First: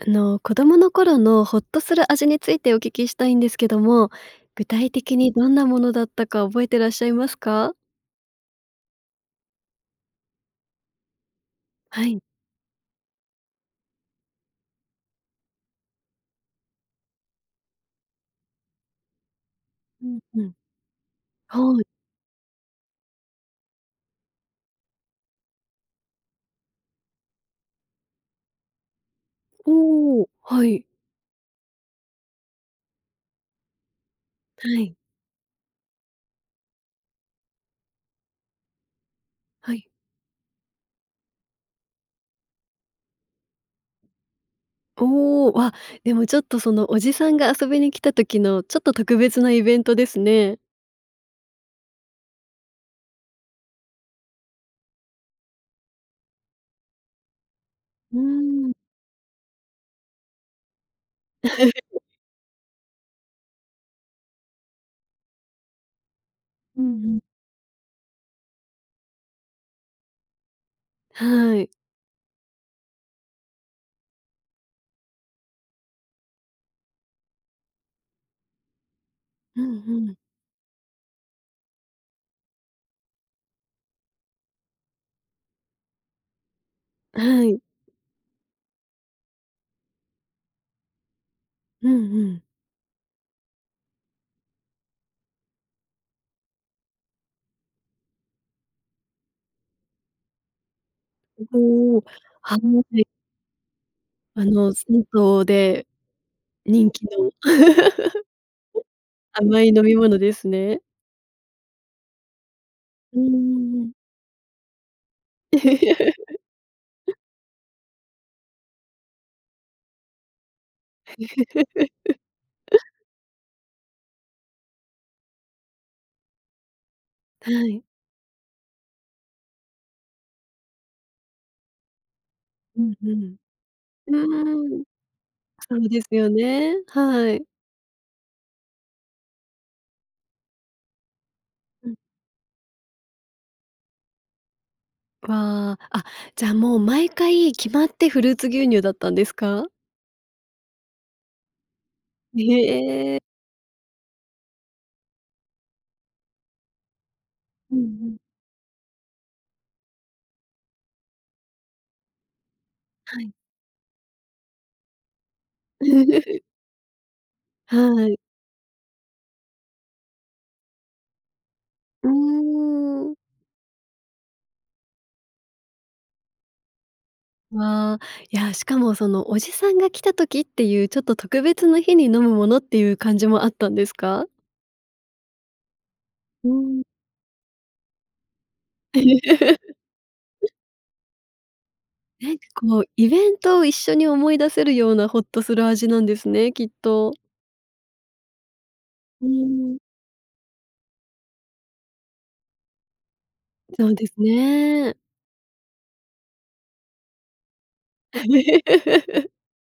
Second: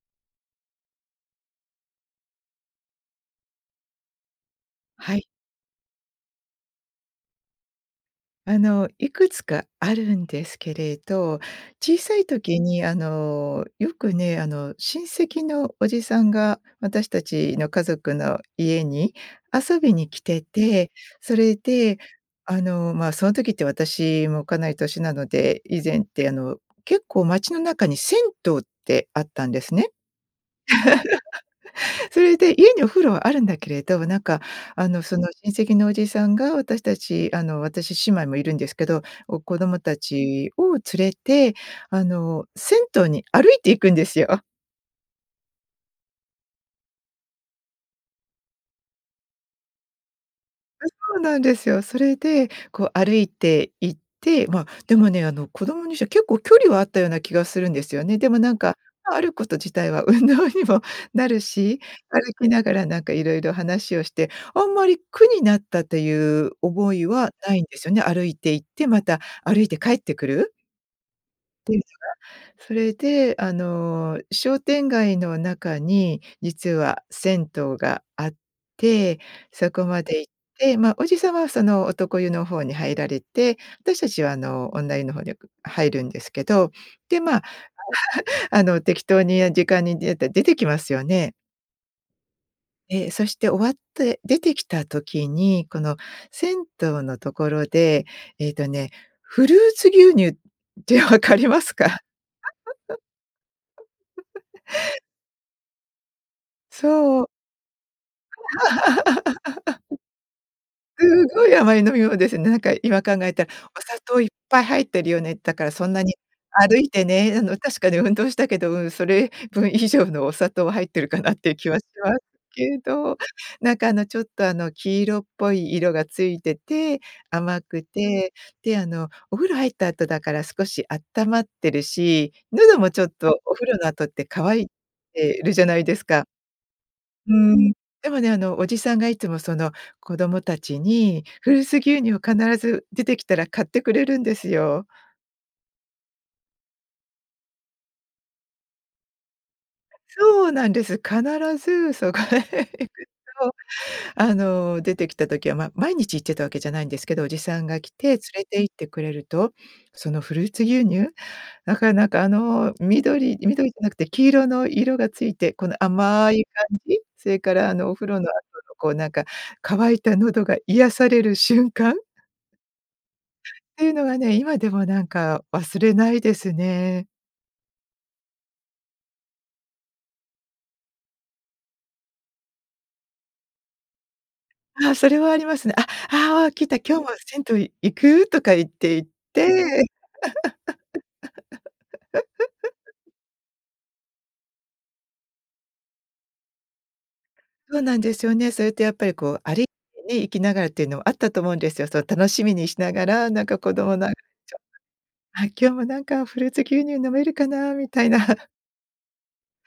あの、子供の頃のほっとする味についてお聞きしたいんですけども、具体は的い。にどんなものだったか覚えてらっしゃいますか？あの、いくつかあるんですけれど小はさい。い時に、あの、よくね、あの、親戚のおじさんが私たちの家族の家に遊びうにん、来てうん。て、それはい。で、あの、ま、その時って私もかなり年なので以前って、あの、結構町の中に銭湯ってあったんですね。おお、はい。それで家にお風呂はあるんだけれど、なんか、はあい。の、その、親戚のおじさんが私たちあの、私姉妹もいるんですけどを子は供い。たちを連れて、あの、銭湯に歩いていくんですよ。おお、あ、でも、ちょっと、その、おじさんが遊びに来た時のちょっと特別なイベントですね。あ、そうなんですよ。それで、こう、歩いて行って、ま、でもね、あの、子供にしては結構距離はあったような気がするんですようね。ーでも、なんん。か、あること自体は運動にもなるし 歩きながらなんかいろいろ話をしてあんまり苦になったというう覚んいうん。はないんですよね。歩いて行ってまた歩いて帰ってくる。は [unintelligible] い。は、それで、あの、商店街の中に実は銭湯があってうそんこまうん。で行って、ま、おじさんはその男湯の方に入られて、私たちは、あの、女湯の方によく入るんですけど、で、ま、はい。あの、適当に時間に出て、出てきますよねうんうん。え、そして終わって出てきた時に、この、銭湯のところで、えっとね、フルーツ牛乳ってわかりますおか？お。あの、で。あの、銭湯で人気そう。の。甘い飲み 物ですね。すごい甘い飲み物ですね。なんか、今考うんうえたら。んおうん。砂糖いっぱい入ってるよね。だから、そんなに歩いて ね、あの、確かに運動したけど、うん、それ分以上のお砂糖は入ってるかなっていう気はしますけ ど。なんか、あの、ちょっと、あの、黄色っぽい色がついてて、は甘い。くて、で、あの、お風呂入った後だから少しあったまってるし、喉うもんちょっうん。とお風呂の後っうて乾いーん。てるじゃそないうでですすか。よね。うはい。ーん。でもね、あの、おじさんがいつもその子供たちに、フルーツうん。牛乳を必ず出てきたら買ってくれるんですよ。ああ、あ、じゃ、もう、毎回決まってフルーツ牛乳だったんですか？そうなんです。必ずそこへ行くへ。と。あの、出てきた時は、ま、毎日行ってたわけじゃないんですけど、おじさんうんがう来て連ん。れて行ってくれると、そのフルーツ牛乳。なかなか、あの、はい。緑緑じゃなくて黄色の色がついて、この甘 い感じ、それから、あはの、お風い。呂の後のこうなんか乾いた喉が癒される瞬間。うーん。ていうのはね、今でもなんか忘れないですね。わあ、いや、しかもそのおじさんが来た時っていう、ちょっと特別な日に飲むものっていう感じもあったんですか？ああ、それはありますね。「あ、あうあ、来た、ん。今日も銭湯行く？」とか言って、いって。え、こうイ ベントを一緒に思い出せるようなほっとする味なんですね、きっと。そうなんですよね。それってやっぱりうーこう歩いん。て行きながらがらっていうのはあったと思うんですよ。その楽しみにしながら、なんか子そう供での。あ、すちょ、ね。あ「今日もなんかフルーツ牛乳飲めるかな」みたいな。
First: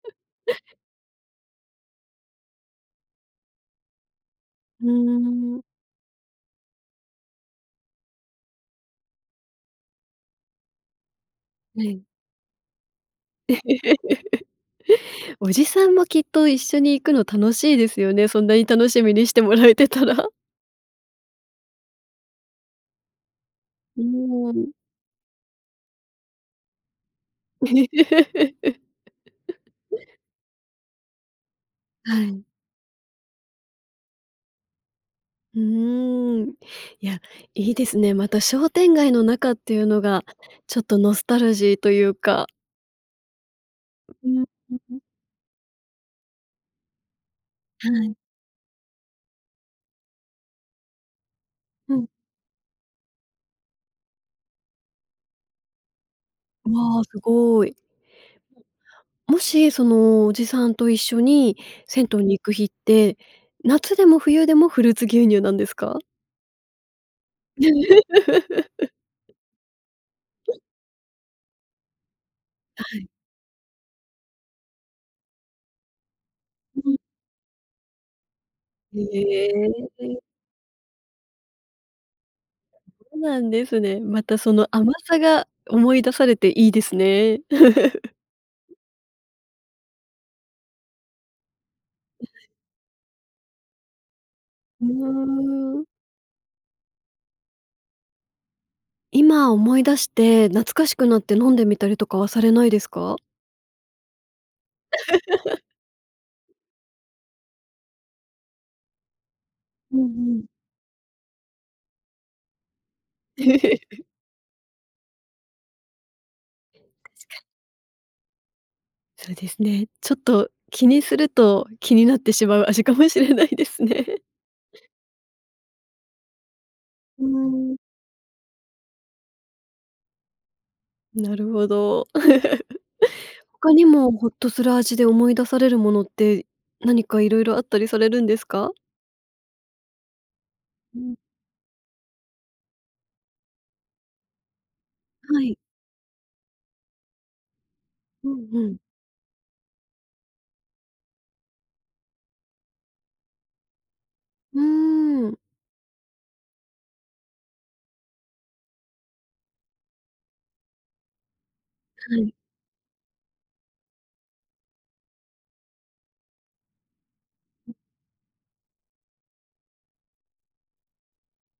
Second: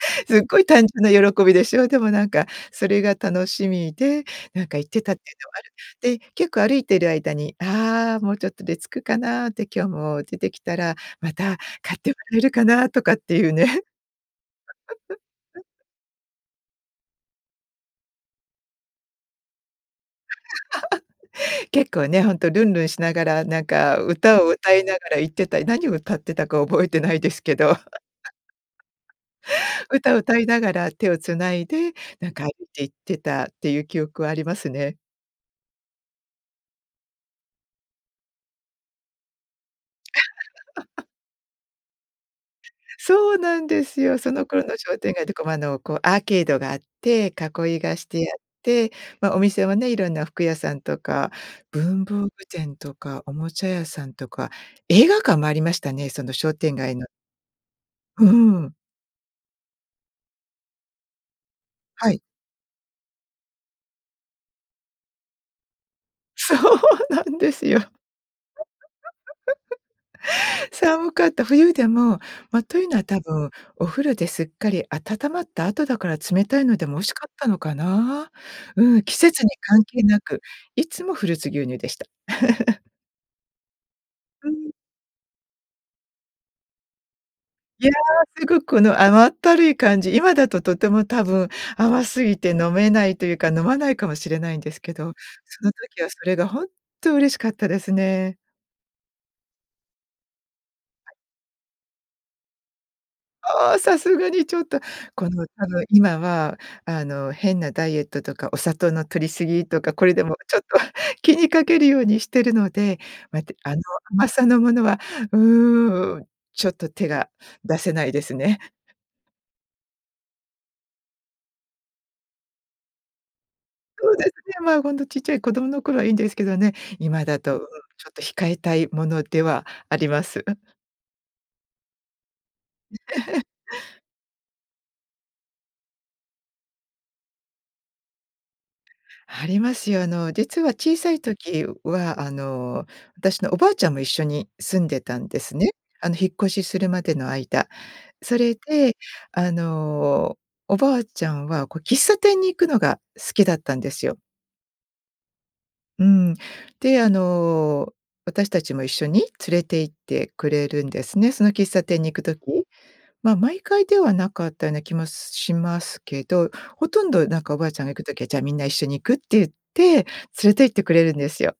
すっごい 単純な喜びでしょ。でもなんかそれが楽しみで、なんかう行ってたっていうのはーあん。る。で、結構歩いている間に「ああ、もうちょっとで着くかな」って「今日も出てきたら、また、は買っい。てもらえるかな」とかっていうね。お じさんもきっと一緒に行くの楽しいですよね、そんなに楽しみにしてもらえてたら。結構ね、ほんとルンルンしながらなんかうー歌ん。をわむ。歌いながら行ってたり、何を歌ってたか覚えてないですけど。歌を 歌いながら、手をつないで、はなんい。か行って、いってたっていう記憶はありますね。うーん。いや、いいですね。また商店街の中っていうのが、ちょっと ノスタルジーというか。そうなんですう、よ。うそん、の頃うのんう商ん。店街とかも、あのアーケードがあって、囲いはがしい。てあって、ま、お店はね、いろんな服屋さんとか、う文ん。房具店とか、おもちゃ屋さんとか、映画館もありましたね、その商店街わ、の。すごい。うーん。もし、その、おじさんと一緒に銭はい。湯に行く日って、夏でも冬でもフルーツ牛乳なんですか？そうなんですよ。寒かった。冬でも、ま、というはのはい。多分、お風呂ですっかり温まった後だから冷たいのでうもん。美味しかったのかな。うへん、季節に関係なえ。く、いつもフルーツ牛乳でした。そうなんですね。またうそのん。甘さが思い出されていいですね。いや、すごくこの甘ったるい感じ、今だととても多分甘すぎ [unintelligible] て飲めないというか飲まないかもしれないんですふけど、そのーん。時はそれが本当嬉しかったですね。今思い出して、懐かしくはい。なって飲んでみたりとかはされないですか？ああ、さすがにちょっと、この、あの、今は、あの、変なダイエットとかお砂糖の摂り過ぎとか、うん、これでもうん。ちょっと気にかけるようにしてるので、待って、あの 甘さのものは、うん、ちょっと手たしが、かに。出せないですね。そうですね、ちょっと、気にすると気になってしまう味かもしれないですそうね。ですね、まあ、本当ちっちゃい子供の頃はいいんですけどね、う今ーだと、うんん。ちょっと控えたいものではあります。なるほど。他に もホッとする味で思い出されるものって、何かいろいろあったりされるんですか？ありますよ。あの、実は小うさん。い時は、あの、私のおばあちゃんも一緒に住んでたんではい。すね。あの、引っ越しするまでの間、うそんれうん。で、あの、おばあちゃんは、こう、喫茶店に行くのが好きだったんですよ。うーん。うん。で、あの、私たちも一緒に連れて行ってくれるんですね。その喫茶店には行くい。時、まあ、毎回ではなかったような気もしますけど、ほとんどなんかおばうあん。ちゃんが行く時は、じゃあみんな一緒に行く？って言って、連れて行ってくれるんですよ。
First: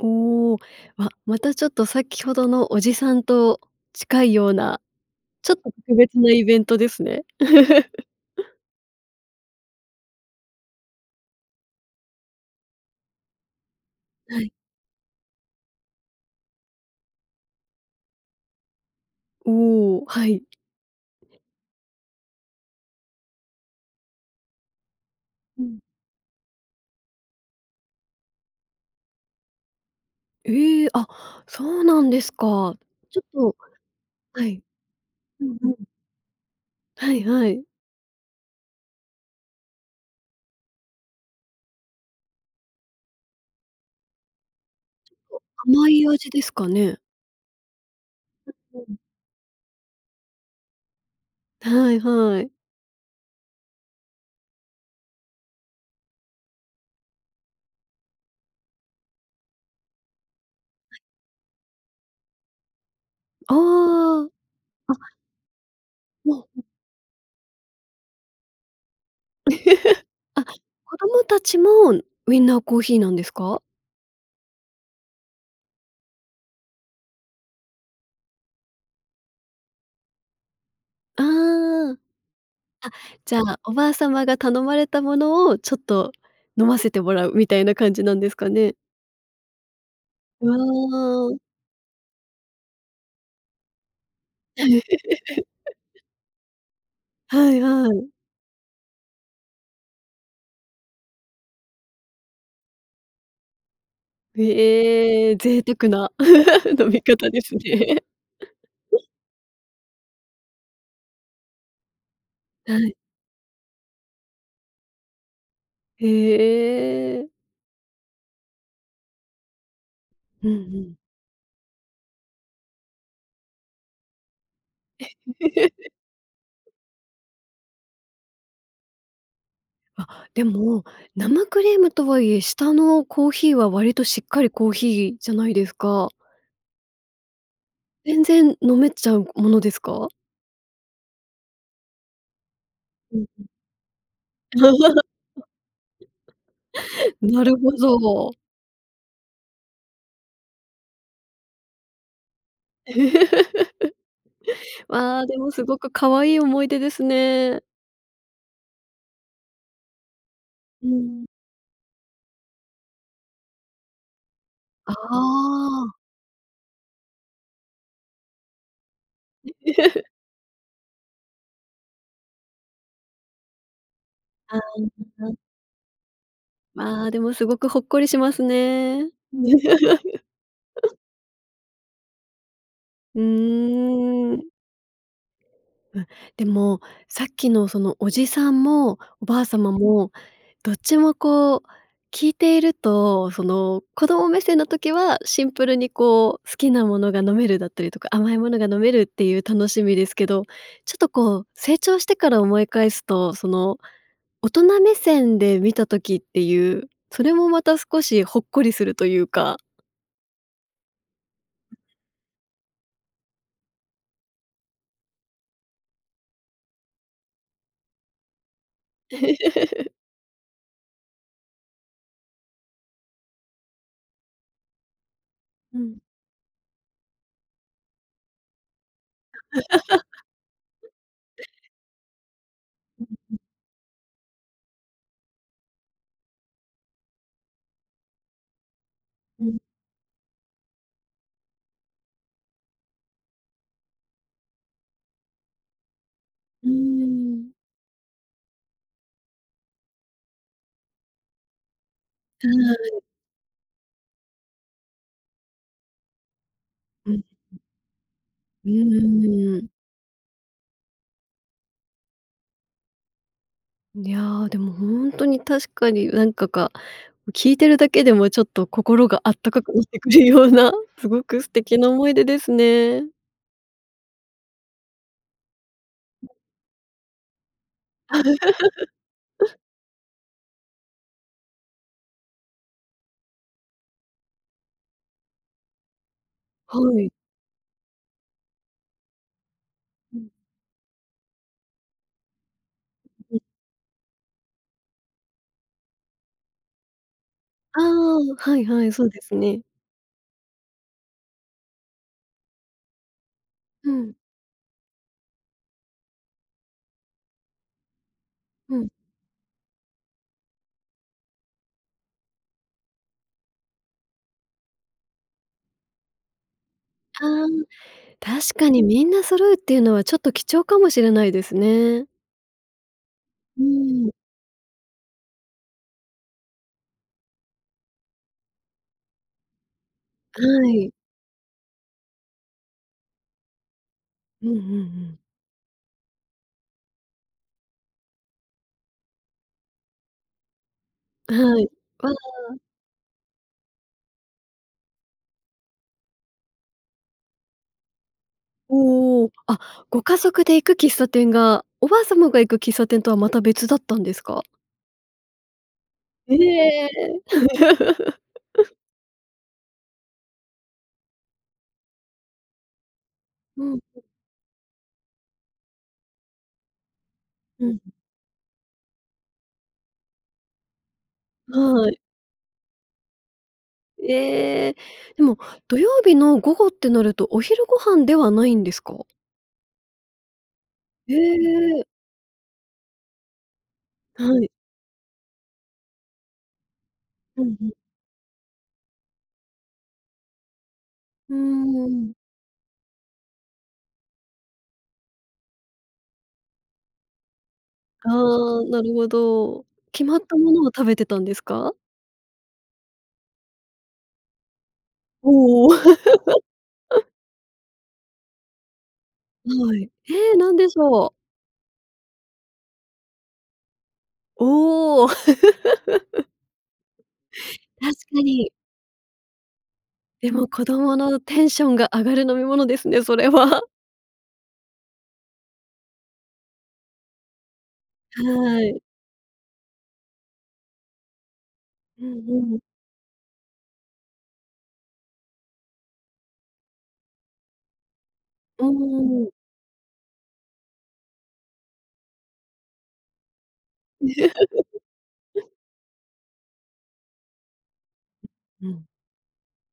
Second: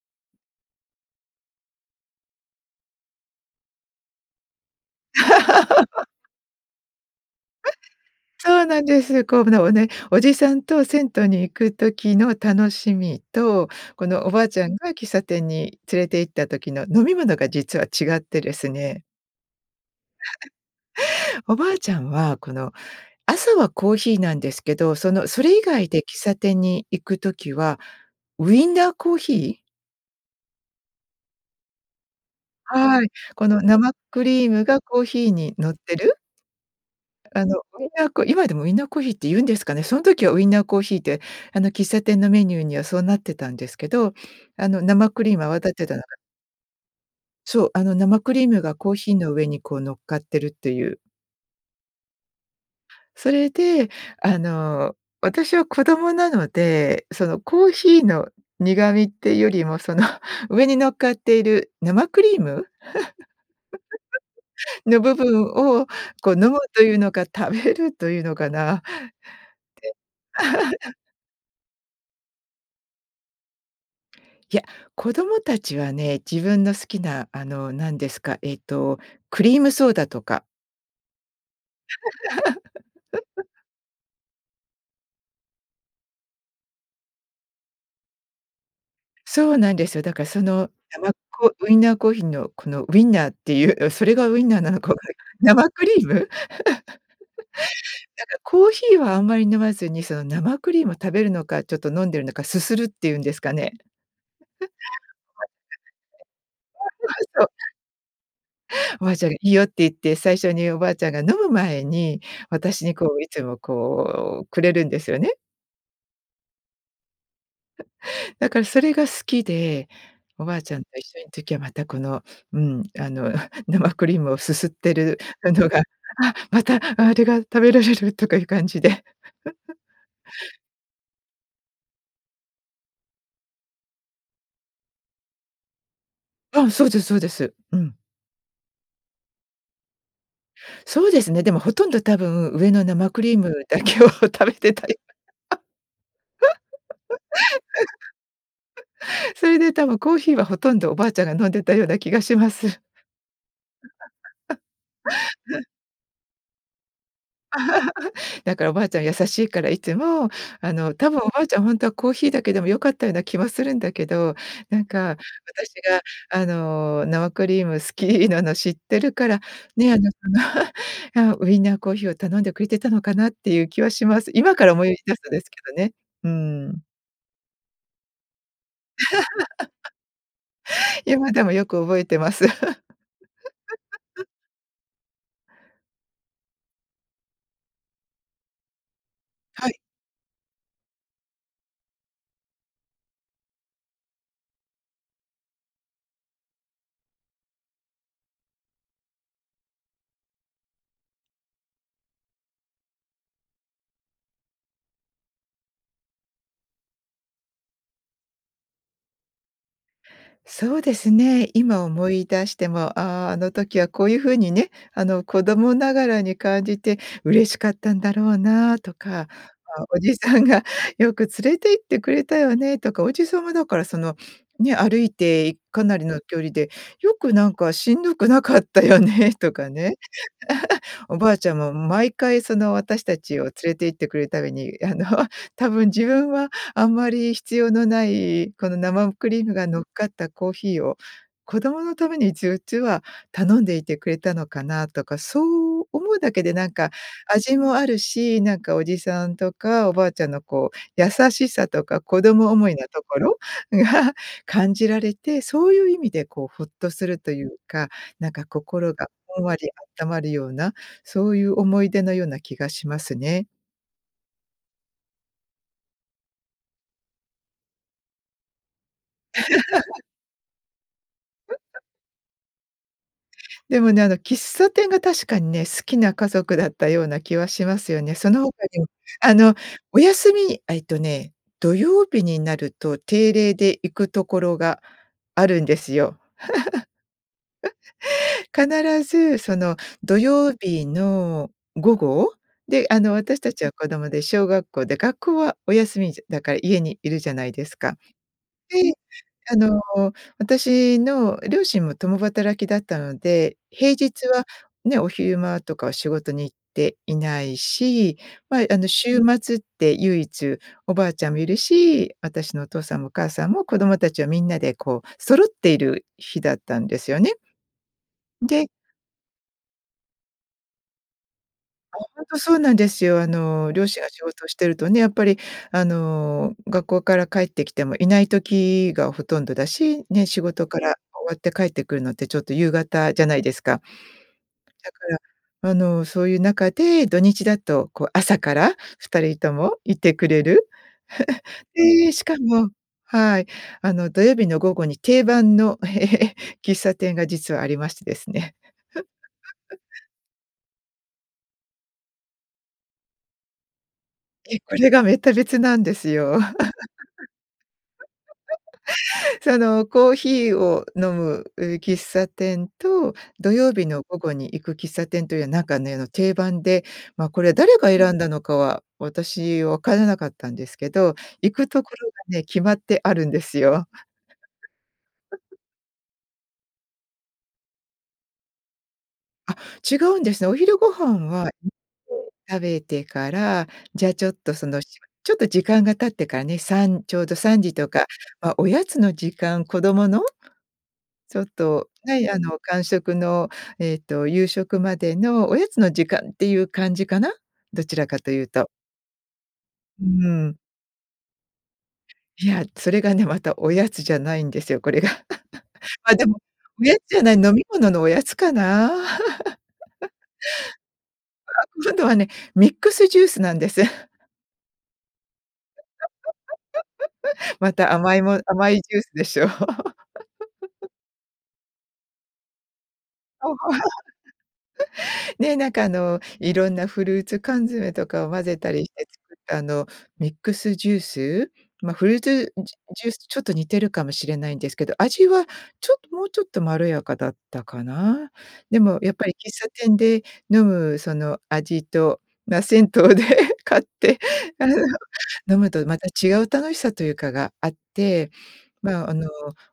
おお、わ、またちょっとさっきほどのおじさんと近いような、ちょっと特 別なイベントですね。そうなんです。こう [unintelligible] ね、おじさんと銭湯に行く時の楽しみと、この、おはばあい。ちゃんが喫茶店に連れて行った時の飲み物が実は違ってですね。おお、はい。おばあちゃんは、この、朝はコーヒーなんですけど、その、それう以ん。外で喫茶店に行く時はウインナーコーヒー。ええ、あ、そうなんですか。はい。ちょっこと、の、生クはリーい。ムがコーヒーうに、んう乗っん。てる？はいあはの、い。それが、こう、今でもウィンナーコーヒーって言うんですかね？その時はウィンナーコーヒーって、あの、喫茶店のメニューには、そうなってたんですけど。あの、生結クリームは泡構、立て甘たないか味ですかね？そう、あの、生クリームがコー [unintelligible] ヒーの上に、こう乗っかってるっていう。はいはい。それで、あの、私は子供なので、その、コーヒーの苦みってよりも、その、上に乗はっい。かっている生クリーム？あああ あ。あのっ。部分を、こう、わ飲むあ、ん。というのか食べるというのかな。であ、子 供たちも、ウィンナーコーヒーなんですか？いや、子供たちはね、自分の好きな、あの、なんですか、ええと、クリームソーダとか。ああ。あ、じゃ あ、おばあ様が頼まれたものを、ちょっと、飲ませてもらうみたいな感じなんですかね？そうなんですよ。だから、そうの、なまわ。こ、ウィナーコーヒーの、この、ウィンナーっていう、それがウィンナーなのかは生 クリーム？なんか、はいはい。コーヒーはあんまり飲まずに、その、生クリーム食べるのか、ちょっと飲んでるのか、すするっていうんですかね。ええ、贅沢な、飲み 方でそうそうそすう。ね。おばあちゃんがいいよって言って、最初におばあちゃんが飲む前に、は私に、い。こう、いつもこう、くれるんですよね。へえ。だから、それが好きでおうんばうあちゃんとん。一緒ん時は、また、この、うん、あの、生クリームをすすってる [unintelligible] のが、「あ、また、あれが食べられる」とかいう感じで。あ、で も、生クリームとはいえ下のコーヒーは割としっかりコーヒーじゃないですか？うん、そうですそうです。うん全然飲めちゃうものですか？そうですね。でも、ほとんど多分、上の生うクん、リーうん。ムだけを食べてたり、なるほど。それで多分コーヒーは、ほとんどおばあちゃんが飲んでたような気がします。ああ、でもす ごく可愛い思い出ですね。だからおばあちゃん優しいから、いつも、あうの、多分ん。おばあちゃん、ほんとはコーヒーだけでも良かったような気もするんだけど、なんあか私あ。が、あの、生クリーム好きなの知ってるから、ね、あ の、その、ああ、ウインナーコーヒーを頼んでくれてたのかなっていう気はします。今ああ、からい思いい出すとな。ですけどね。うん。まあ、でも、すごくほっこりしますね。今でもよく覚えてます。う ーん。うん、でもさっきの、その、おじさんもおばあは様い。もどっちも、こう、聞いていると、その、子供目線の時はシンプルに、こう、好きなものが飲めるだったりとか、甘いものが飲めるっていう楽しみですけど、ちょっと、こう、成長してから思い返すと、その、大人目線で見た時っていう、それもまた少しほっこりするというかそうですね。今思い出しても、ああ、あの時はこういうふうにね、あの、子供ながらに感じて嬉しかったんだろうなあとか、あ、おじさんがよく連れて行ってくれたよねとか、おじさんはだから、そのね、歩いてうかなん。りの距離で、よくなんかしんどくなかったよねとかね。おばあ ちゃんも毎回、その、私うう、たうん。ちを連れて行ってくれために、あの、多分自分はあんまり必要のない、この生クリうームん。が乗っかったコーヒーを子供のために一応、実は頼んでいてくれたのかなとか、そう思うだけでなうーんかん。味もあるし、なんかおじさんとかおばあちゃんの、こう、優しさとか子は供思いのい。ところが感じられて、そういう意味で、こう、ホッとすうん、るん。というかなんかうん心うがん、ほんわうーりん。あったまるような、そういう思い出のような気がしますね。いや、でも本当に確かになんかか、聞いてるだけでもちょっと、心があったかくなって くるような、すごく素敵 な思い出ですね。でもね、あの喫茶店が確かにね、好きなうん。家族だったような気はしますよね。その他にもあの お休みあ、えっとね、土曜日になると定例で行くところがあるんですよ。はい。必ずその、土うん。曜日の午後。で、あの私 [unintelligible] たちは子供で小学校で、学校はお休みじゃだから家にいるじゃないですあか。あ、はいはい、で、そうですあね。の、私の両親も共働きだったので、平うん。日は、ね、お昼間とかは仕事に行っていないし、まあうあのん。週末って唯一、おばあちゃんもいるし、私のお父さんもお母さんも子供たちはみんなでこう揃っている日だったんですよあね。あ、確で。かに、みんな揃うっていうのはちょっと貴重かもしれないですね。本当そうなんですよ。あうの両親がん。仕事してるとね、やっぱり、あの学校から帰ってきてもいない時がほとんどだし、ね、仕は事かい。ら終わって帰ってくるのってちょっと夕方じゃないですか。うんうんうだかん。ら、あのそういう中で、土日だとこう朝から2人ともいてくれる。は い、あでしかあ。も、はい、あの土曜日の午後に定番の、喫茶店が実はありましてですね。おお、あ、ご 家族で行く喫茶店が、おばあ様が行く喫茶店とは、また別だったんですか？ええ、これがめった別なんですへよ。え。そのコーヒーを飲む、う、喫茶店と、土う曜ん日うん。の午後に行く喫茶店というなんかねあの定番で、まあこれう誰ん。が選んだのかは、私わからなかったんですけど、行くとはこい。ろがね、決まってあるんですよ。ええ、でも 土曜日の午後ってなると、お昼ご飯ではないんですか？あ、違うんですね。お昼ごへ飯は [unintelligible] え。食べてから、じゃあちょっはい。とそのちょっとしば時間が経ってからね、さんちょうどうんさんうん。じとか、ま、おやつの時間、子供のうちょっと、ん。はいあの間食のえっと夕食までの、おやつの時間っていう感じかな。どちらあかというあ、と。なるほど。決うまったもん。のを食べてたんですか？いや、それがね、また、おやつじゃないんですよ、これが。おお。まあでも、おやつ じゃない、飲み物のおやつかな。はい。ええ、何でしょう。あ、今度はね、ミックスジュースなんです。おお。ま確た甘かいもに。甘いジュースでしょう。でも、子 供のテンションが上がる飲み物ですね、それは。ね、なんかあの、いろんなフルーツ缶詰とかを混ぜはたい。りして作ったあのミックスジュース、ま、うフルーんツ、うん。じゅジュースとちょっと似てるかもしれないんですけど、味はちょっともうちょっとまろやかだったかな。うでもやっぱん。り喫茶店で飲むその味と、まあ銭湯で買って、飲むとまた違う楽しさというかがあって、うん。まああの、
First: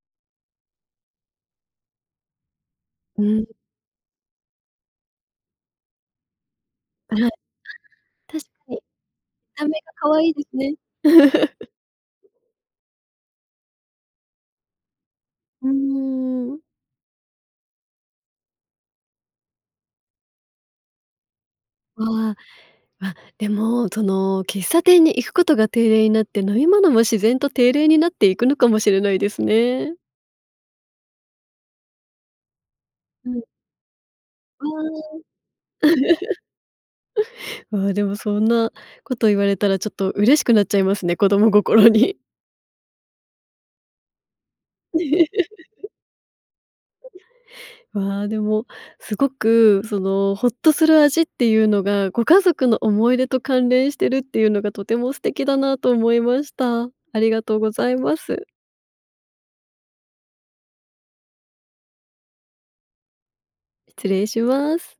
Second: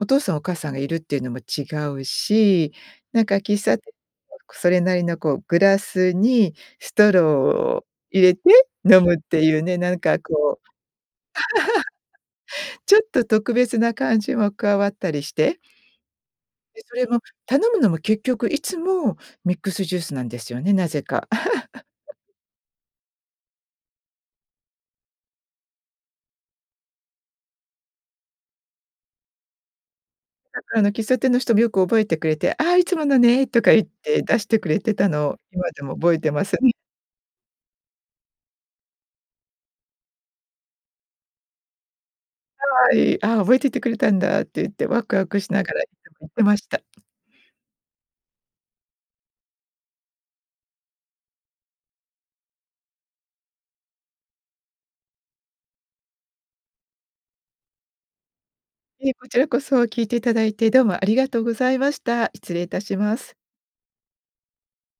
お父さんお母さんがいるっていうのも違うし、うなんかん。喫茶店 [unintelligible] それなりのこうグラスに、ストロ [unintelligible] ーを入れて確かに、見飲むっていうた目ね、がなん可か愛いですこう。ね。ちょっと特別な感じも加わったりして。うん。で、それも頼むのも結局いつも、ミックスジュースなんですよね、なぜか。ああ、あ、でもその喫茶店に行くことが定例になって、飲み物も自然と定例になっていくのかもしれないですね。だからあの喫茶店の人もよく覚えてくれて、ああいつものうん。ねとか言って、出してあくれてたあ。のを今でも覚えてます。うん。ああでも、そんなこと言われたらちょっと嬉しくなっちゃいますね、子供心に。はい、ああ覚えててくれたんだって言ってワクワクしながら [unintelligible] 行ってました。わあ、でも、すごくその、ホッとする味っていうのが、ご家族の思い出と関連してるっていうのが、とても素敵だなと思いました。ありがとうございます。ええ、こちらこそ、聞いていただいてどうも、ありがとうございました。失礼いたします。失礼します。